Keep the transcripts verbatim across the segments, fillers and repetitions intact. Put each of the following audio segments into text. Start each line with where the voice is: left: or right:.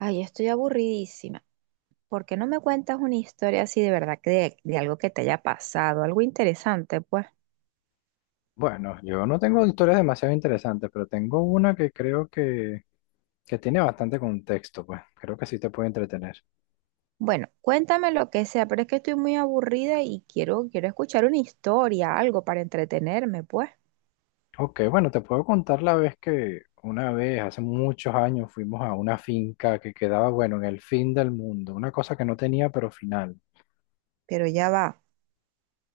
right: Ay, estoy aburridísima. ¿Por qué no me cuentas una historia así de verdad, que de, de algo que te haya pasado, algo interesante, pues?
left: Bueno, yo no tengo historias demasiado interesantes, pero tengo una que creo que, que tiene bastante contexto, pues creo que sí te puede entretener.
right: Bueno, cuéntame lo que sea, pero es que estoy muy aburrida y quiero, quiero escuchar una historia, algo para entretenerme, pues.
left: Ok, bueno, te puedo contar la vez que una vez, hace muchos años, fuimos a una finca que quedaba, bueno, en el fin del mundo, una cosa que no tenía pero final.
right: Pero ya va,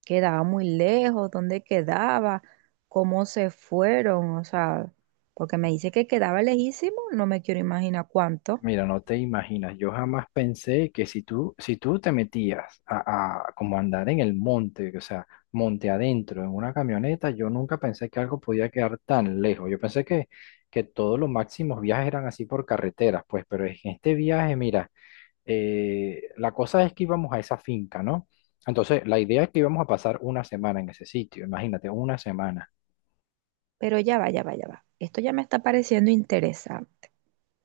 right: quedaba muy lejos, ¿dónde quedaba? ¿Cómo se fueron? O sea, porque me dice que quedaba lejísimo, no me quiero imaginar cuánto.
left: Mira, no te imaginas, yo jamás pensé que si tú, si tú te metías a, a como andar en el monte, o sea, monte adentro en una camioneta, yo nunca pensé que algo podía quedar tan lejos. Yo pensé que, que todos los máximos viajes eran así por carreteras, pues, pero en este viaje, mira, eh, la cosa es que íbamos a esa finca, ¿no? Entonces, la idea es que íbamos a pasar una semana en ese sitio, imagínate, una semana.
right: Pero ya va, ya va, ya va. Esto ya me está pareciendo interesante.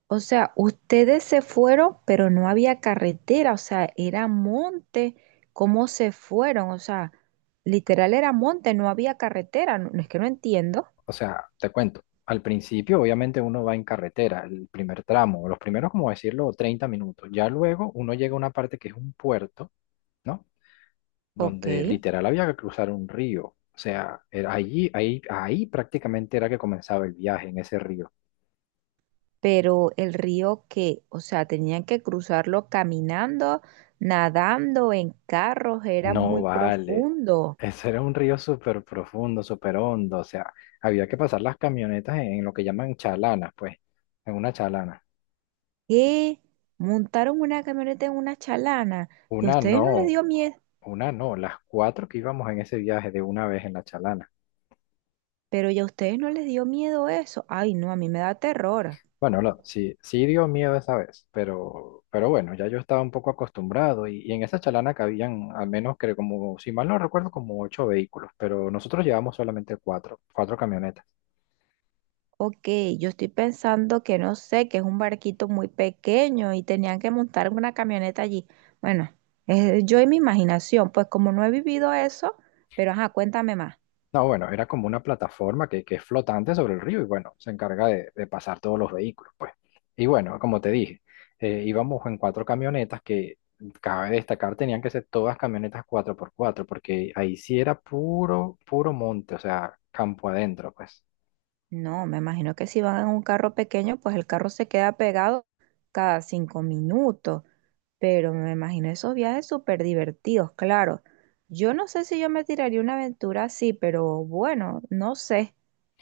right: O sea, ustedes se fueron, pero no había carretera, o sea, era monte. ¿Cómo se fueron? O sea, literal era monte, no había carretera. No, no es que no entiendo,
left: o sea, te cuento, al principio obviamente uno va en carretera, el primer tramo, los primeros, como decirlo, treinta minutos. Ya luego uno llega a una parte que es un puerto, ¿no?
right: ok.
left: Donde literal había que cruzar un río. O sea, era allí, ahí, ahí prácticamente era que comenzaba el viaje en ese río.
right: Pero el río que, o sea, tenían que cruzarlo caminando, nadando, en carros, era
left: No,
right: muy
left: vale.
right: profundo.
left: Ese era un río súper profundo, súper hondo. O sea, había que pasar las camionetas en, en lo que llaman chalanas, pues, en una chalana.
right: ¿Qué? Montaron una camioneta en una chalana y a
left: Una
right: ustedes no les
left: no,
right: dio miedo,
left: Una no, las cuatro que íbamos en ese viaje de una vez en la chalana.
right: pero ya a ustedes no les dio miedo eso. Ay, no, a mí me da terror.
left: Bueno, no, sí, sí dio miedo esa vez, pero, pero bueno, ya yo estaba un poco acostumbrado y, y en esa chalana cabían al menos que como, si mal no recuerdo, como ocho vehículos, pero nosotros llevamos solamente cuatro, cuatro camionetas.
right: Ok, yo estoy pensando que no sé, que es un barquito muy pequeño y tenían que montar una camioneta allí. Bueno, es yo y mi imaginación, pues como no he vivido eso, pero ajá, cuéntame más.
left: No, bueno, era como una plataforma que, que es flotante sobre el río y bueno, se encarga de, de pasar todos los vehículos, pues. Y bueno, como te dije, eh, íbamos en cuatro camionetas que, cabe destacar, tenían que ser todas camionetas cuatro por cuatro porque ahí sí era puro, puro monte, o sea, campo adentro, pues.
right: No, me imagino que si van en un carro pequeño, pues el carro se queda pegado cada cinco minutos, pero me imagino esos viajes súper divertidos, claro. Yo no sé si yo me tiraría una aventura así, pero bueno, no sé,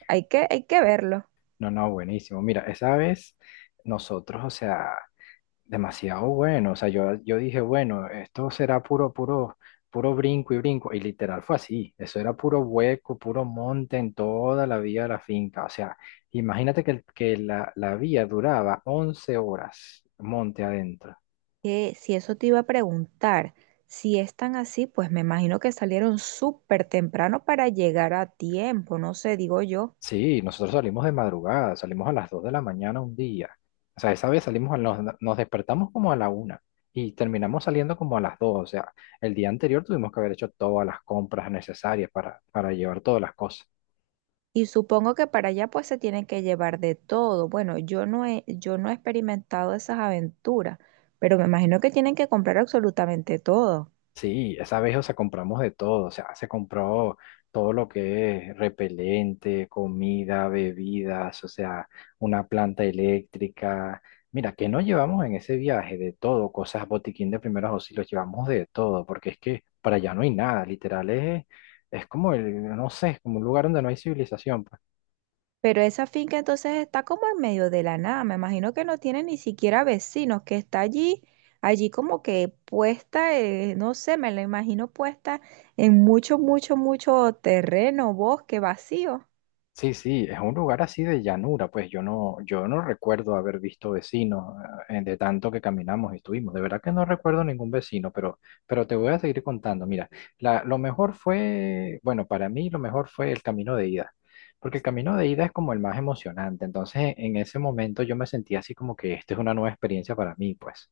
right: hay que, hay que verlo.
left: No, no, buenísimo. Mira, esa vez nosotros, o sea, demasiado bueno. O sea, yo, yo dije, bueno, esto será puro, puro, puro brinco y brinco. Y literal fue así. Eso era puro hueco, puro monte en toda la vía de la finca. O sea, imagínate que, el- que la, la vía duraba once horas monte adentro.
right: Que si eso te iba a preguntar, si es tan así, pues me imagino que salieron súper temprano para llegar a tiempo, no sé, digo yo.
left: Sí, nosotros salimos de madrugada, salimos a las dos de la mañana un día. O sea, esa vez salimos, a, nos, nos despertamos como a la una y terminamos saliendo como a las dos. O sea, el día anterior tuvimos que haber hecho todas las compras necesarias para, para llevar todas las cosas.
right: Y supongo que para allá pues se tienen que llevar de todo. Bueno, yo no he, yo no he experimentado esas aventuras, pero me imagino que tienen que comprar absolutamente todo.
left: Sí, esa vez, o sea, compramos de todo, o sea, se compró todo lo que es repelente, comida, bebidas, o sea, una planta eléctrica. Mira, que no llevamos en ese viaje de todo, cosas, botiquín de primeros auxilios, llevamos de todo, porque es que para allá no hay nada, literal, es, es como el, no sé, es como un lugar donde no hay civilización, pues.
right: Pero esa finca entonces está como en medio de la nada. Me imagino que no tiene ni siquiera vecinos, que está allí, allí como que puesta, eh, no sé, me la imagino puesta en mucho, mucho, mucho terreno, bosque vacío.
left: Sí, sí, es un lugar así de llanura, pues yo no, yo no recuerdo haber visto vecinos eh, de tanto que caminamos y estuvimos. De verdad que no recuerdo ningún vecino, pero, pero te voy a seguir contando. Mira, la, lo mejor fue, bueno, para mí lo mejor fue el camino de ida, porque el camino de ida es como el más emocionante. Entonces, en ese momento yo me sentía así como que esta es una nueva experiencia para mí, pues.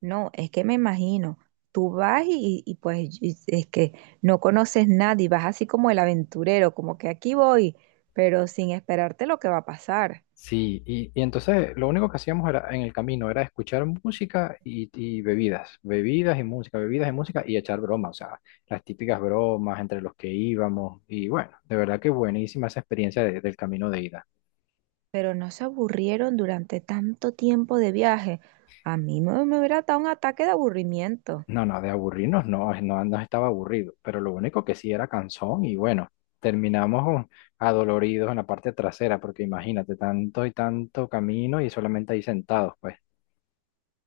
right: No, es que me imagino. Tú vas y, y pues y- es que no conoces nadie, vas así como el aventurero, como que aquí voy, pero sin esperarte lo que va a pasar.
left: Sí, y, y entonces lo único que hacíamos era, en el camino era escuchar música y, y bebidas, bebidas y música, bebidas y música y echar bromas, o sea, las típicas bromas entre los que íbamos y bueno, de verdad que buenísima esa experiencia de- del camino de ida.
right: Pero no se aburrieron durante tanto tiempo de viaje. A mí me, me hubiera dado un ataque de aburrimiento.
left: No, no, de aburrirnos no, no, no estaba aburrido, pero lo único que sí era cansón y bueno, terminamos con- adoloridos en la parte trasera porque imagínate, tanto y tanto camino y solamente ahí sentados, pues.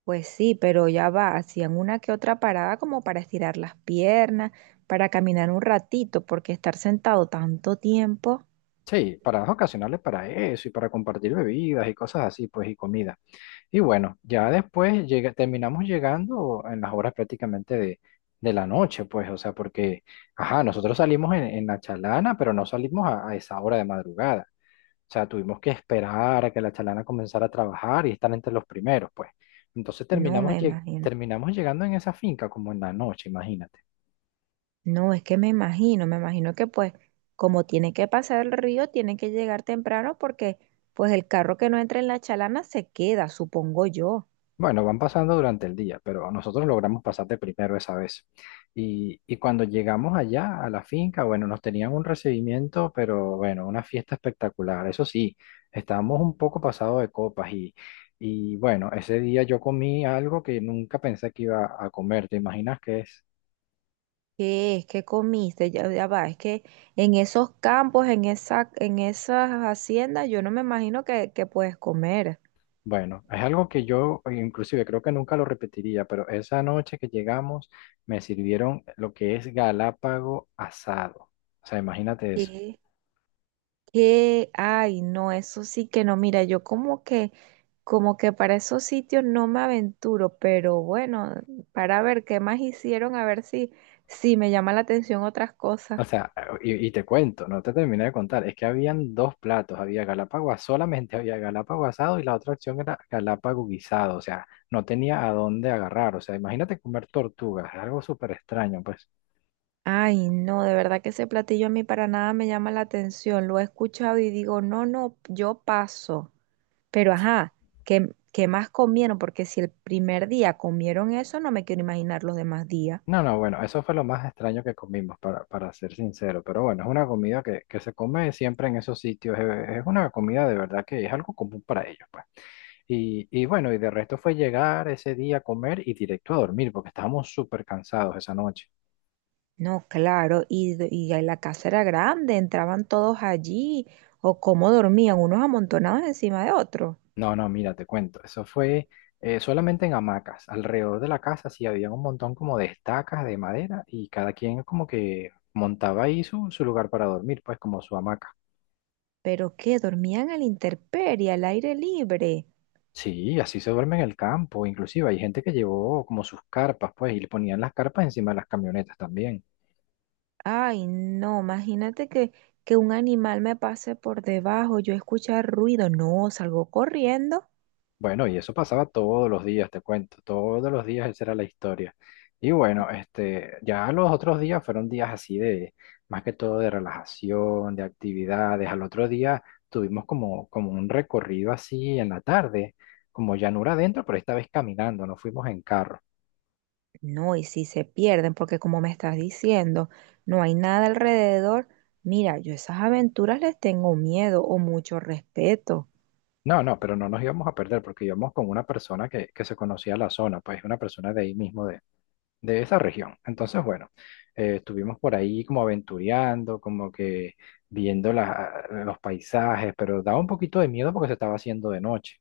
right: Pues sí, pero ya va, hacían una que otra parada como para estirar las piernas, para caminar un ratito, porque estar sentado tanto tiempo,
left: Sí, paradas ocasionales para eso y para compartir bebidas y cosas así, pues, y comida. Y bueno, ya después llega, terminamos llegando en las horas prácticamente de, de la noche, pues, o sea, porque, ajá, nosotros salimos en, en la chalana, pero no salimos a, a esa hora de madrugada. O sea, tuvimos que esperar a que la chalana comenzara a trabajar y estar entre los primeros, pues. Entonces
right: no
left: terminamos,
right: me
left: lleg-
right: imagino.
left: terminamos llegando en esa finca como en la noche, imagínate.
right: No, es que me imagino, me imagino que pues como tiene que pasar el río, tiene que llegar temprano porque pues el carro que no entra en la chalana se queda, supongo yo.
left: Bueno, van pasando durante el día, pero nosotros logramos pasar de primero esa vez. Y, y cuando llegamos allá a la finca, bueno, nos tenían un recibimiento, pero bueno, una fiesta espectacular. Eso sí, estábamos un poco pasados de copas y, y bueno, ese día yo comí algo que nunca pensé que iba a comer. ¿Te imaginas qué es?
right: ¿Qué es? ¿Qué comiste? Ya, ya va, es que en esos campos, en esa, en esas haciendas, yo no me imagino que, que puedes comer.
left: Bueno, es algo que yo eh, inclusive creo que nunca lo repetiría, pero esa noche que llegamos me sirvieron lo que es galápago asado. O sea, imagínate eso.
right: ¿Qué? ¿Qué? Ay, no, eso sí que no. Mira, yo como que, como que para esos sitios no me aventuro, pero bueno, para ver qué más hicieron, a ver si, si me llama la atención otras cosas.
left: O sea, y, y te cuento, no te terminé de contar, es que habían dos platos, había galápagos, solamente había galápagos asado y la otra opción era galápagos guisado, o sea, no tenía a dónde agarrar, o sea, imagínate comer tortugas, es algo súper extraño, pues.
right: Ay, no, de verdad que ese platillo a mí para nada me llama la atención. Lo he escuchado y digo, no, no, yo paso. Pero ajá, ¿qué, qué más comieron? Porque si el primer día comieron eso, no me quiero imaginar los demás días.
left: No, no, bueno, eso fue lo más extraño que comimos, para, para ser sincero, pero bueno, es una comida que, que se come siempre en esos sitios, es, es una comida de verdad que es algo común para ellos, pues. Y, y bueno, y de resto fue llegar ese día a comer y directo a dormir, porque estábamos súper cansados esa noche.
right: No, claro, y, d- y ahí la casa era grande, entraban todos allí, o cómo dormían, unos amontonados encima de otros.
left: No, no, mira, te cuento. Eso fue eh, solamente en hamacas. Alrededor de la casa sí había un montón como de estacas de madera y cada quien como que montaba ahí su, su lugar para dormir, pues como su hamaca.
right: Pero qué, dormían a la intemperie, al aire libre.
left: Sí, así se duerme en el campo. Inclusive hay gente que llevó como sus carpas, pues, y le ponían las carpas encima de las camionetas también.
right: Ay, no, imagínate que, que un animal me pase por debajo, yo escuchar ruido, no, salgo corriendo.
left: Bueno, y eso pasaba todos los días, te cuento, todos los días esa era la historia. Y bueno, este, ya los otros días fueron días así de, más que todo de relajación, de actividades. Al otro día tuvimos como, como un recorrido así en la tarde, como llanura adentro, pero esta vez caminando, no fuimos en carro.
right: No, y si se pierden, porque como me estás diciendo, no hay nada alrededor. Mira, yo esas aventuras les tengo miedo o mucho respeto.
left: No, no, pero no nos íbamos a perder porque íbamos con una persona que, que se conocía la zona, pues una persona de ahí mismo de esa región. Entonces, bueno, eh, estuvimos por ahí como aventureando, como que viendo la- los paisajes, pero daba un poquito de miedo porque se estaba haciendo de noche.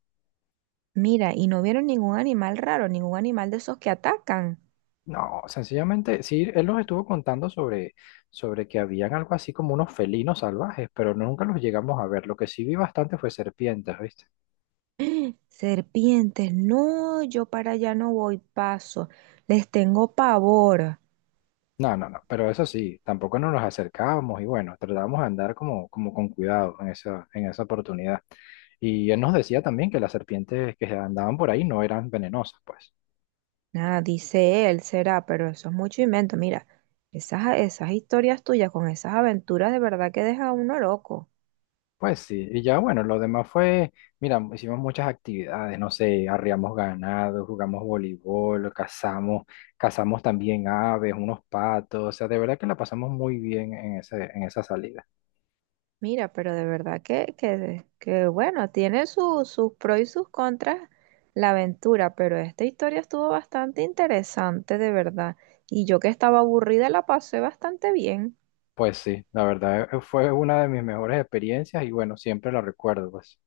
right: Mira, y no vieron ningún animal raro, ningún animal de esos que atacan.
left: No, sencillamente, sí, él nos estuvo contando sobre, sobre que habían algo así como unos felinos salvajes, pero nunca los llegamos a ver. Lo que sí vi bastante fue serpientes, ¿viste?
right: Serpientes, no, yo para allá no voy, paso. Les tengo pavor.
left: No, no, no, pero eso sí, tampoco nos los acercábamos y bueno, tratábamos de andar como, como con cuidado en esa, en esa oportunidad. Y él nos decía también que las serpientes que andaban por ahí no eran venenosas, pues.
right: Nada, dice él, será, pero eso es mucho invento. Mira, esas, esas historias tuyas con esas aventuras de verdad que deja a uno loco.
left: Pues sí, y ya bueno, lo demás fue, mira, hicimos muchas actividades, no sé, arriamos ganado, jugamos voleibol, cazamos, cazamos también aves, unos patos, o sea, de verdad que la pasamos muy bien en ese, en esa salida.
right: Mira, pero de verdad que, que, que bueno, tiene su- sus pros y sus contras la aventura, pero esta historia estuvo bastante interesante, de verdad. Y yo que estaba aburrida la pasé bastante bien.
left: Pues sí, la verdad eh, fue una de mis mejores experiencias y bueno, siempre la recuerdo, pues.